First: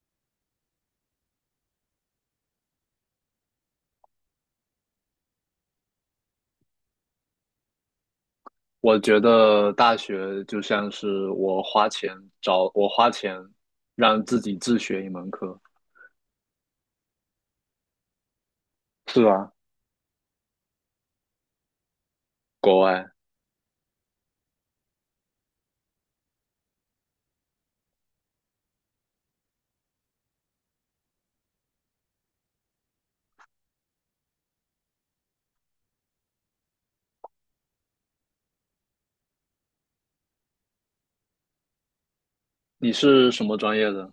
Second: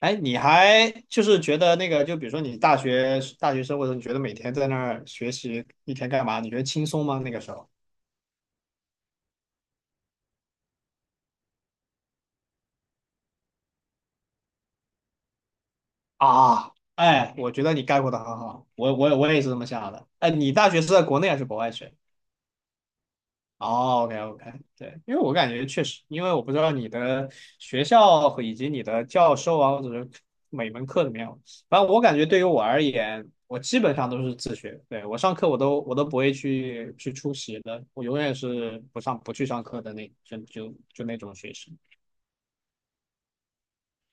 哎，你还就是觉得那个，就比如说你大学生活的时候你觉得每天在那儿学习一天干嘛？你觉得轻松吗？那个时候我觉得大学就像是我花钱让自己自学一门课，啊。哎，我觉得你概括的很好，我我是我也是吧？这么想的。哎，你大学是在国内还是国外学？国外。哦，OK OK，对，因为我感觉确实，因为我不知道你的学校和以及你的教授啊，或者是每门课怎么样。反正我感觉对于我而言，我基本上都是自学，对，我上课我都不会去出席的，我永远是不上不去上课的那就那种学生。你是什么专业的？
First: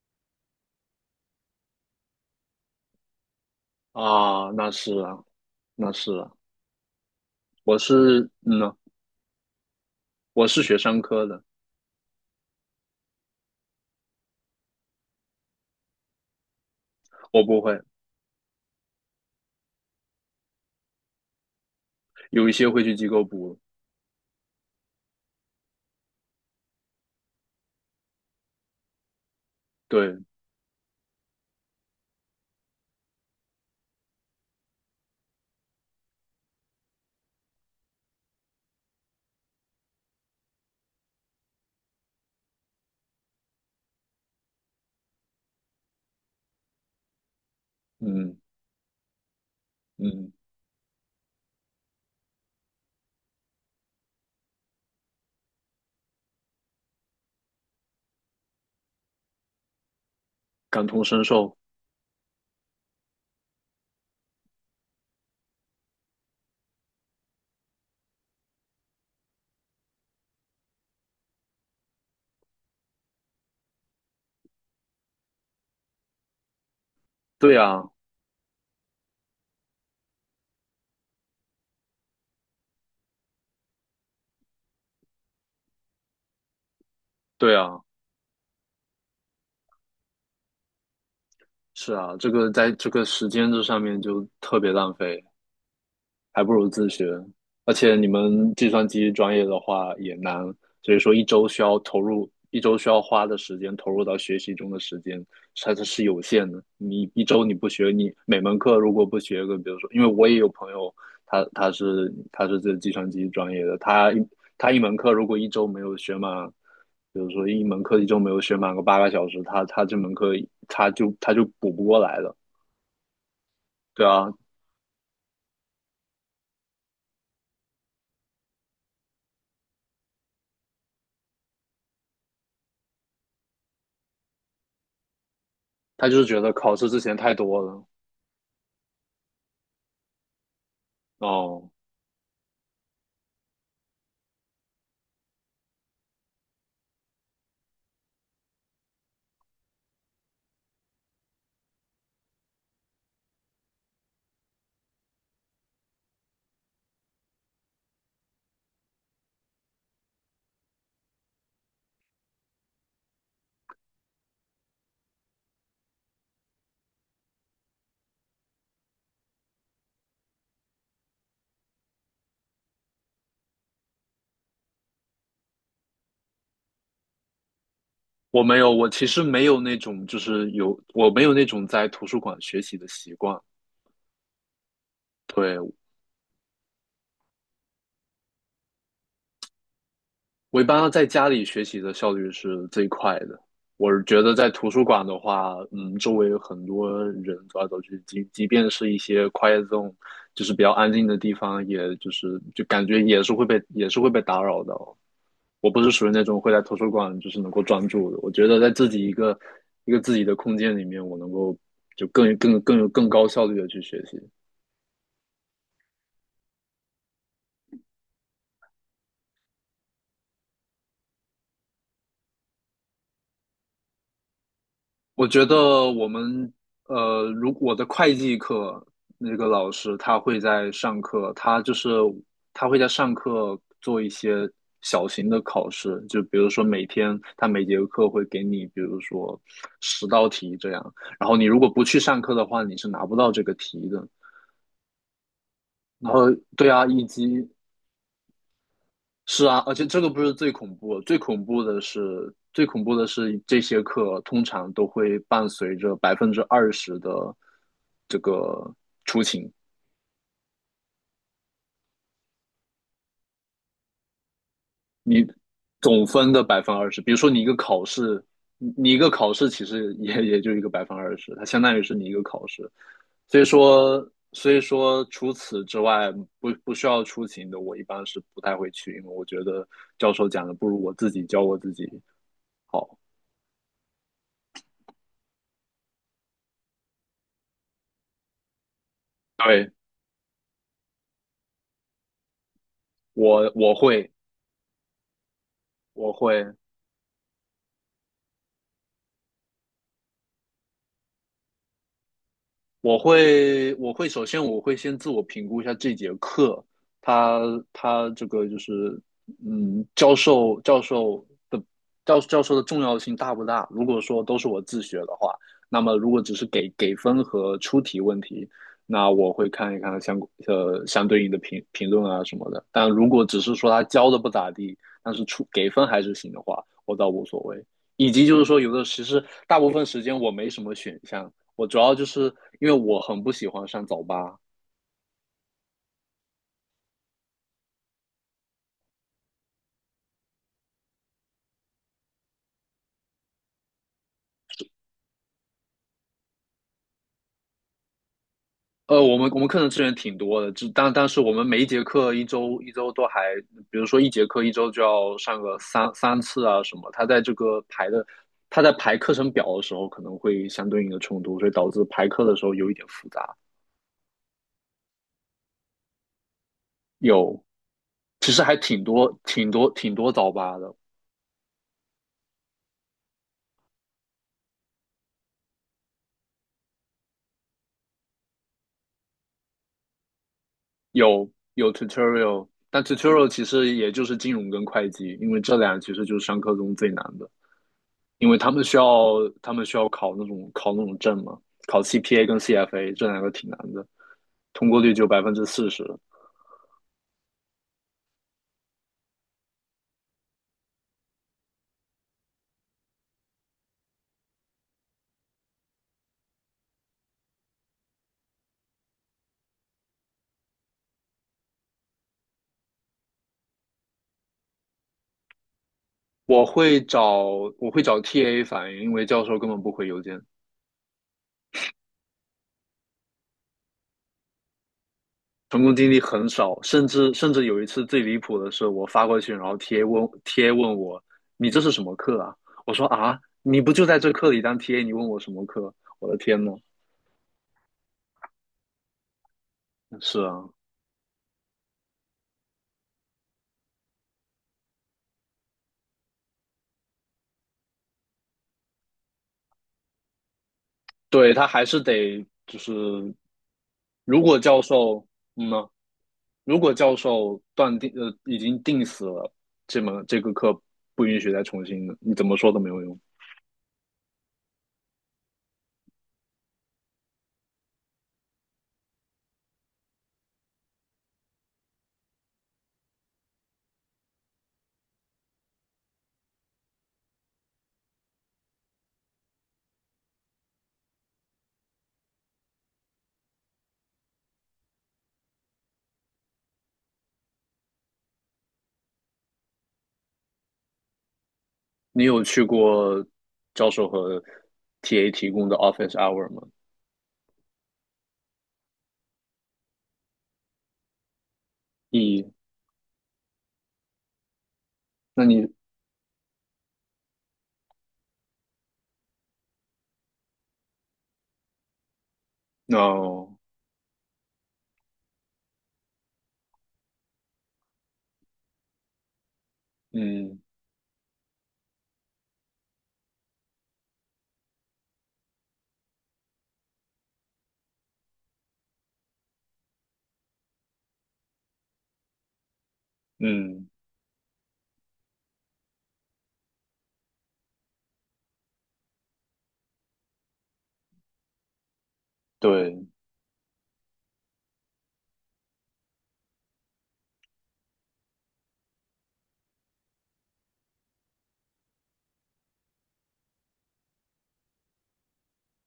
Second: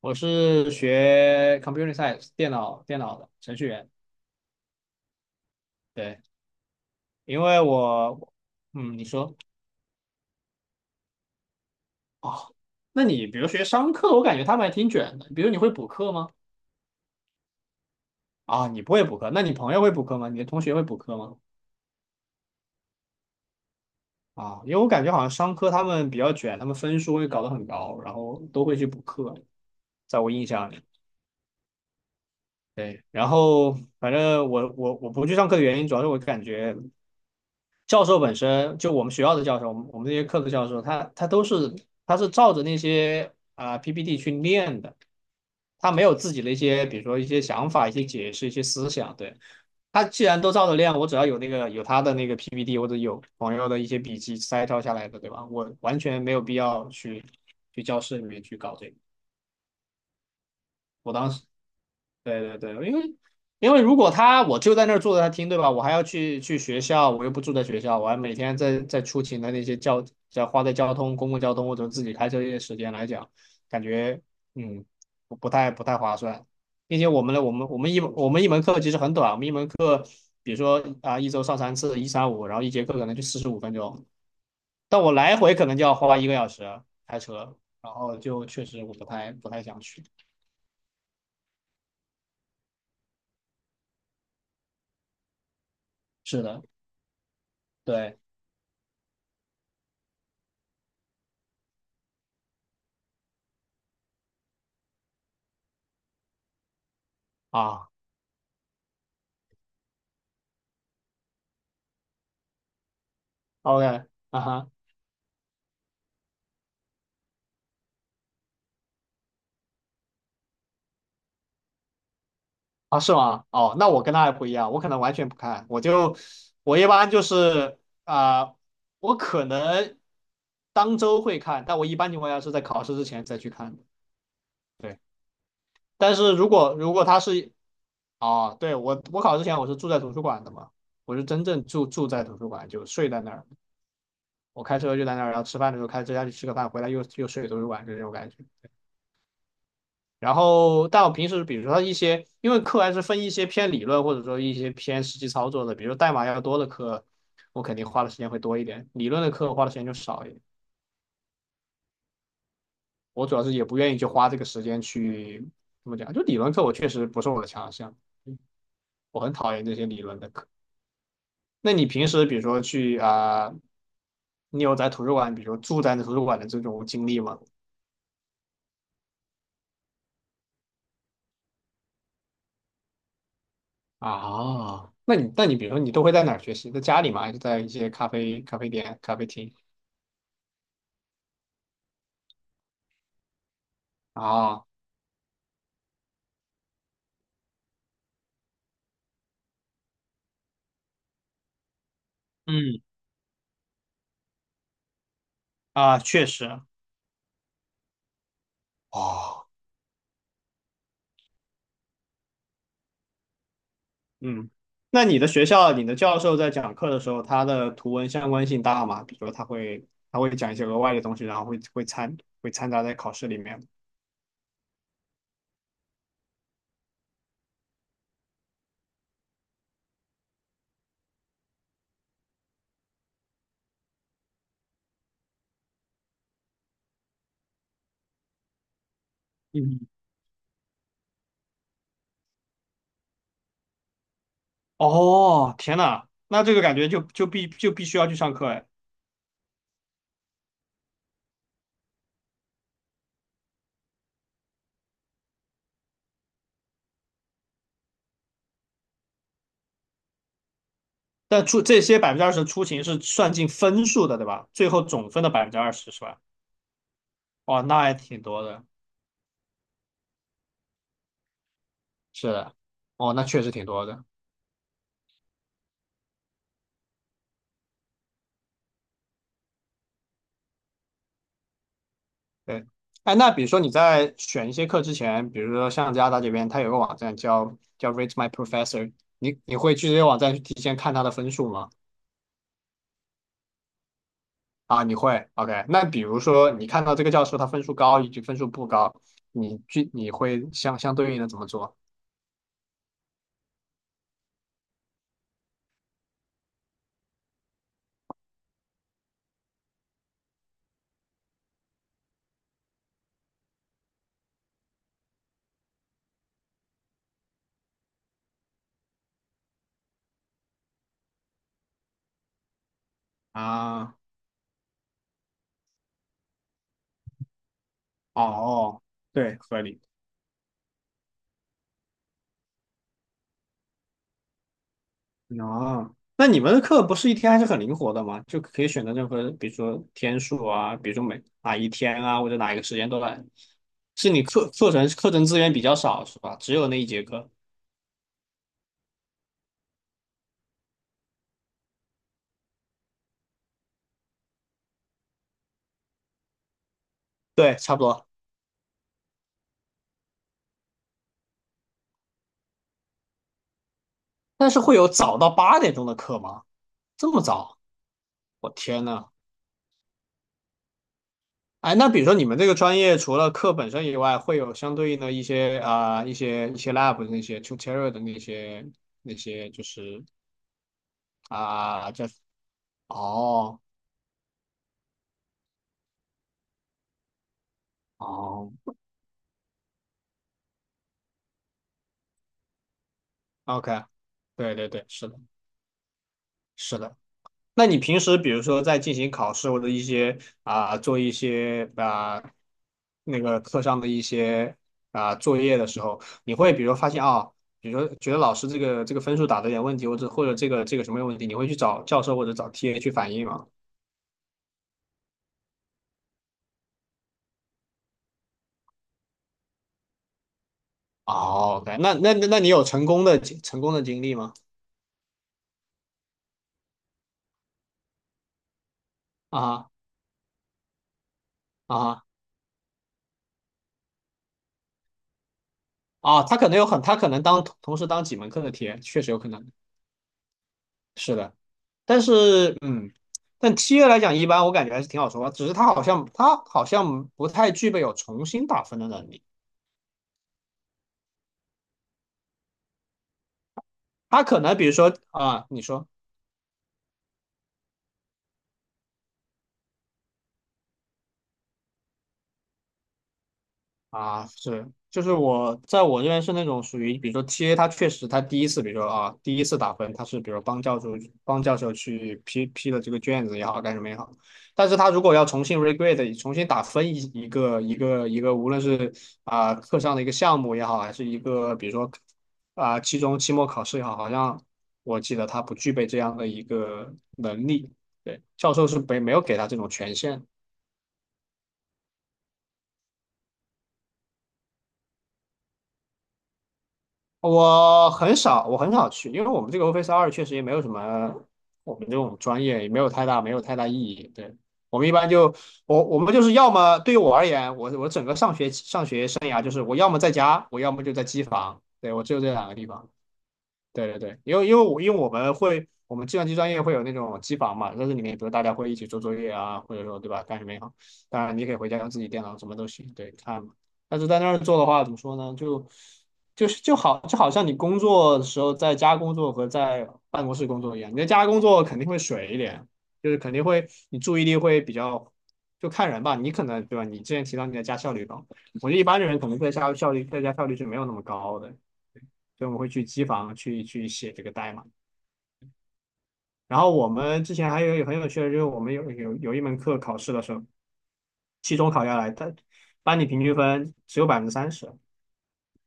我是学 computer science 电脑的程序员，啊，那是啊，那是对，啊。因为我是，我嗯呐，你说。我是学商科的。哦，那你比如学商课，我感觉他们还挺卷的，比如你会补课吗？我不会。啊，你不会补课，那你朋友会补课吗？你的同学会补课吗？有一些会去机构补。啊，因为我感觉好像商科他们比较卷，他们分数会搞得很高，然后都会去补课，对，在我印象里。对，然后反正我不去上课的原因，主要是我感觉教授本身就我们学校的教授，我们这些课的教授，他是照着那些啊、PPT 去练的，他没有自己的一些，比如说一些想法、一些解嗯释、一些思想。对，他既嗯，然都照着练，我只要有那个有他的那个 PPT 或者有朋友的一些笔记摘抄下来的，对吧？我完全没有必要去去教室里面去搞这个。感同我身当时受。对对对，因为因为如果他我就在那儿坐着他听，对吧？我还要去学校，我又不住在学校，我还每天在出勤的那些交要花在交通、公共交通或者自己开车这些时间来讲，感觉嗯不太划算，并且我们的我对们我啊，们一我们一门课其实很短，我们一门课比如说啊一周上三次，一三五，然后一节课可能就45分钟，但我来回可能就要花1个小时开对车，啊，然后就确实我不太想去。是啊，这个在这个时间这上面就特别浪费。还是不的，如自学。而且你对。们计算机专业的话也难。所以说一周需要花的时间投入到学习中的时间，它是有限的。你一周你不啊，学，你每门课如果不学个，比如说，因为我也有朋友，他是这计算机专业的。OK,啊哈。他一门课如果一周没有学满，比如说一门课一周没有学满个8个小时，他这门课他就补不过来了。啊是吗？哦，那我对跟他啊。还不一样，我可能完全不看，我就我一般就是啊、我可能当周会看，但我一般情况下是在考试之前再去看的。对，他但就是是觉如得考果试如之果前他太是。多了。哦，对我考之前我是住在图书馆的嘛，我是真正哦。住在图书馆，就睡在那儿，我开车就在那儿，然后吃饭的时候开车下去吃个饭，回来又睡图书馆，就这种感觉。然后，但我平时比如说一些，因为课还是分一些偏理论或者说一些偏实际操作的，比如代码要多的课，我肯定花的时间会多一点；理论的课花的时间就少一点。我主要是也不愿意去花这个时间去怎么讲，就理论课我确实不是我的强项。嗯我很讨厌这些理论的课。那你平时比如说去你有在图书馆，比如说住在图书馆的这种经历吗？我没有，我其实没有那种，就是有，我没有那种在图书馆学习的习惯。啊。那你对。比如说你都会在哪儿学习？在家里吗？还是在一些咖啡店、咖啡厅？我一般在家里学习的效率是最快的。我是觉得在啊，图书馆的话，周围有很多人走来走去，即便是一些 quiet zone，就是比较安静的地方，也就是就嗯感觉也是会被打扰到。我不是啊，属于那确种会实，在图书馆就是能够专注的。我觉得在自己一个哦，一个自己的空间里面，我能够就更高效率的去学习。嗯。那你的学校，你的教授在讲课的时候，他的图文相关性大吗？比如说他会讲一些额外的东西，然后会掺杂在考试里面。我觉得我们如我的会计课那个老师，他会在上课做一些小型的考试，就比如说每天他每节课会给你，比如说嗯，10道题这样，然后你如果不去上课的话，你是拿不到这个题的。哦，天呐，然后那这个对感啊，觉就以就必及就必须要去上课哎。是啊，而且这个不是最恐怖的是这些课通常都会伴随着百分之二十的这个但出这些百分之二十出勤是算进分数的，对吧？最后总分的百分之二十是总吧？分的百分之二十。比如说你一个哦，那考还挺试，多的。你一个考试其实也就一个百分之二十，它相当于是你一个是考的，试。哦，那所确以实挺多的。说，所以说，除此之外，不需要出勤的，我一般是不太会去，因为我觉得教授讲的不如我自己教我自己对。好。哎，那比如说你在选一些课之前，比如说像加拿大这边，它有个网站叫 Rate My Professor,你对，会去这些网站去提前看他的分数吗？我我会啊，你会，OK。那比我如会。说你看到这个教授他分数高以及分数不高，你去你会相对应的怎么做？我会我会首先我会先自我评估一下这节课，他他这个就是嗯教授教授的教教授的重要性大不大？如果说都是我自学的话，那么如果只是给分和出题问题，那我会看一看相对应的评论啊什么的。但如果只是说他啊，教的不咋地，但是出给分还是行的话，我倒无所谓。以及就是说，有哦，的其实对，大合部理。分时间我没什么选项，我主要就是因为我很不喜欢上早八。啊，那你们的课不是一天还是很灵活的吗？就可以选择任何，比如说天数啊，比如说每哪一天啊，或者哪一个时间段。是你课程资源比较少是吧？只有那一节课。我们课程资源挺多的，但是我们每一节课一周一周都还，比如说一节课一周就要上个三次啊什么，对，差不多。他在排课程表的时候可能会相对应的冲突，所以导致排课的时候有一点复杂。但是会有早到8点钟的课吗？这么有，早？其实我还挺天呐！多挺多挺多早八的。哎，那比如说你们这个专业除了课本身以外，会有相对应的一些啊、一些 lab 的那些 tutorial 的那些那些就是有有 啊、叫。 tutorial，但 tutorial 其哦实也就是金融跟会计，因为这俩其实就是上课中最难的。因为哦，他们需要考那种证嘛，考 CPA 跟 CFA 这两个挺难的，OK,对对通过对，率只有是的，40%。是的。那你平时比如说在进行考试或者一些啊、做一些啊、那个课上的一些啊、作业的时候，你会比如发现啊、比如说觉得老师这个这个分数打的有点问题，或者或者这个这个什么有问题，你会去找教授或者找 TA 去反映吗？我会找我会找 TA 反映，因为教授根本不回邮件。哦，OK,那那你有成功的经历吗？成功经历很少，甚至有一次最离谱的是，我发过去，然后 啊！ TA 问我你这是什么啊！课啊？我说啊，你不就在这课里当 TA，你问我什么课？我的啊！他天可呐。能有很，他可能当同时当几门课的 TA,确实有可能。是啊。是的。但是嗯，但七月来讲，一般我感觉还是挺好说话。只是他好像不太具备有重新打分的能力。对他还是得就是，如他果可能教比如说授啊，嗯你呢。说。如果教授断定已经定死了，这门这个课不允许再重新的，你怎么说都没有用。啊，是，就是我这边是那种属于，比如说 TA,他确实他第一次，比如说啊，第一次打分，他是比如说帮教授去批了这个卷子也好，干什么也好，但是他如果要重新 regrade,重新打分一个，无论是啊课上的一个项目也好，还是一个比如说啊期中期末考试也好，好像我记得他不具备这样的一个能力，对，教授是没有给他这种权限。你有去过教授和 TA 提供的 office hour 吗？我很少，我很少去，因为我们这个 Office 二确实也没有什么，我们这种一，专业也没有太大，没有太大意义。对，我们一般那就你 我们就是要么对于我而言，我整个上学生涯就是我要么在家，我要么就在机房，对，我只有这两个地方。no，对对对，因为因为我们会，我们计算机专业会有那种机房嘛，在这里面，比如大家会一起做作业啊，或者说对吧，干嗯什么也好。当然，你可以回家用自己电脑，什么都行，对，看嘛。但是在那儿做的话，怎么说呢？就好像你工作的时候在家工作和在办公室工作一样，你在家工作肯定会水一点，就是肯定会嗯，你注意力会比较，就看人吧。你可能对吧？你之前提到你在家效率高，我觉得一般的人可能在家效率是没有那么高的。所以我们会去对，机房去写这个代码。然后我们之前还有很有趣的，就是我们有一门课考试的时候，期中考下来，他班里平均分只有百分之三十，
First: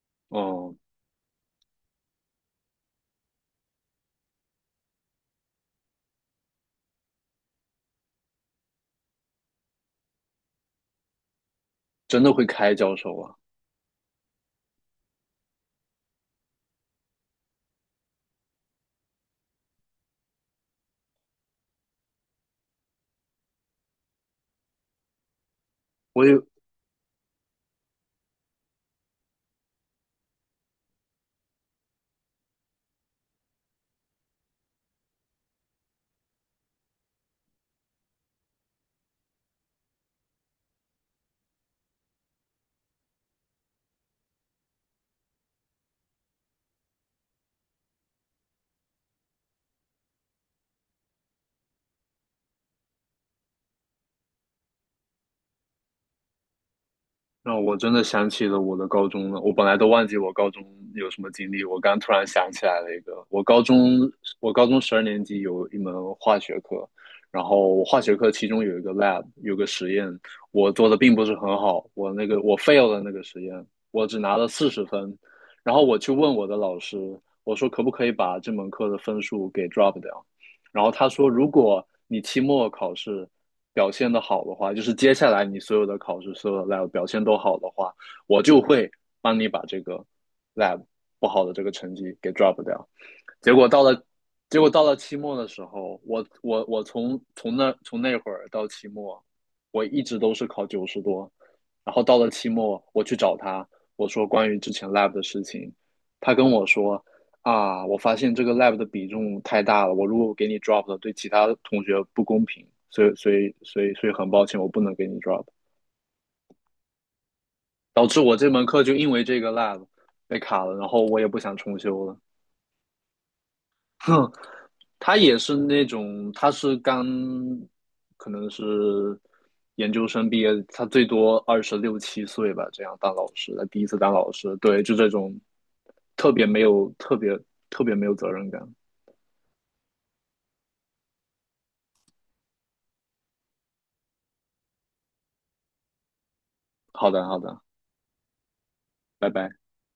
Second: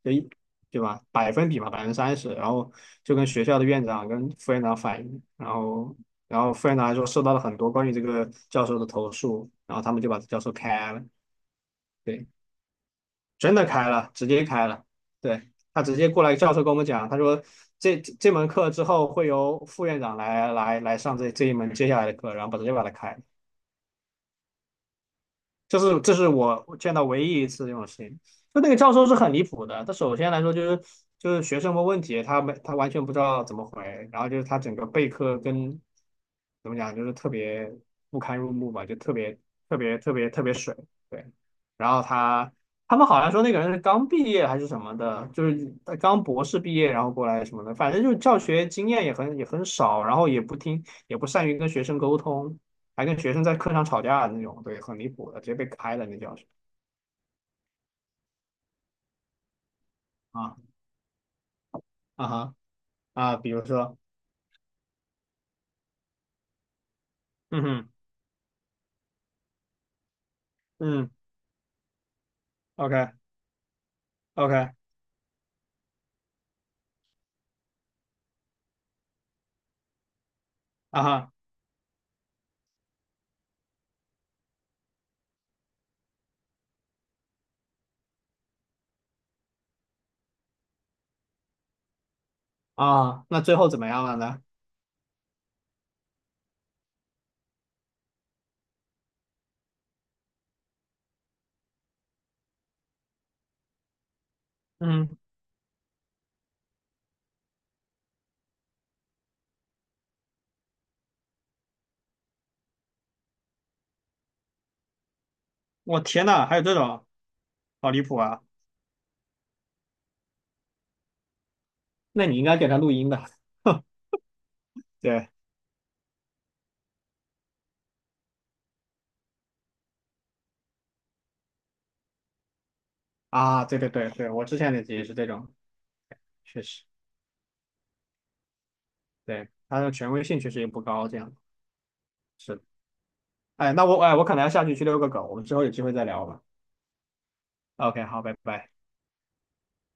就一哦。对吧？百分比嘛，百分之三十。然后就跟学校的院长跟副院长反映，然后副院长还说收到了很多关于这个教授的投诉，然后他们就把教授开了。真对，的会开教授啊！真的开了，直接开了。对，他直接过来，教授跟我们讲，他说这门课之后会由副院长来上这一门接下来的课，然后把直接把它开了。这是这我是也我见到唯一一次这种事情。就那个教授是很离谱的，他首先来说就是学生问问题，他完全不知道怎么回，然后就是他整个备课跟怎么讲，就是特别不堪入目吧，就特别特别特别特别水。对，然后他他们好像说那个人是刚毕业还是什么的，就是他刚博士毕业然后过来什么的，反正就是教学经验也很少，然后也不听也不善于跟学生沟通。还跟学生在课上吵架的那种，对，很离谱的，直接被开了那教室。让我真的想起了我的高中了。我本来都忘记我高中啊。有什么经历，我刚突然啊想哈。起来了一个。啊，比如说。我高中12年级有一门化学课，然嗯后哼。化学课其中有一个 lab，有个实验，我做的嗯并不是很好，我 fail 了那，OK 个实验，我只拿了四 OK。 十分。然后我去问我的老师，我说可不可以把这门课的分数给 drop 掉？然后啊他说，哈。如果你期末考试表现的好的话，就是接下来你所有的考试、所有的 lab 表现都好的话，我就会帮你把这个 lab 不好的这个成绩给 drop 掉。啊，那结最果后怎到么了，样了呢？结果到了期末的时候，我从那会儿到期末，我一直都是考90多，然后到了期末，我去找他，我说关于之前 lab 嗯，的事情，他跟我说啊，我发现这个 lab 的比重太大了，我如果给你 drop 了，对其他同学不公平，所以很抱歉，我不能给你 drop，我天呐，还有这种，好离导谱致我啊！这门课就因为这个 lab 被卡了，然后我也不想重修了，那你应该给他录音的。哼。他对也是那种，他是刚可能是研究生毕业，他最多二十六七岁吧，这样当老师，他啊，对第一对次对当老对，我师，之前对，的就也这是这种种，特别没确实，有特别特别没有责任感。对，他的权威性确实也不高，这样是的。哎，那我哎，我可能要下去去遛个狗，我们之后有机会再聊吧。好的，好的，OK,好，拜拜。拜拜。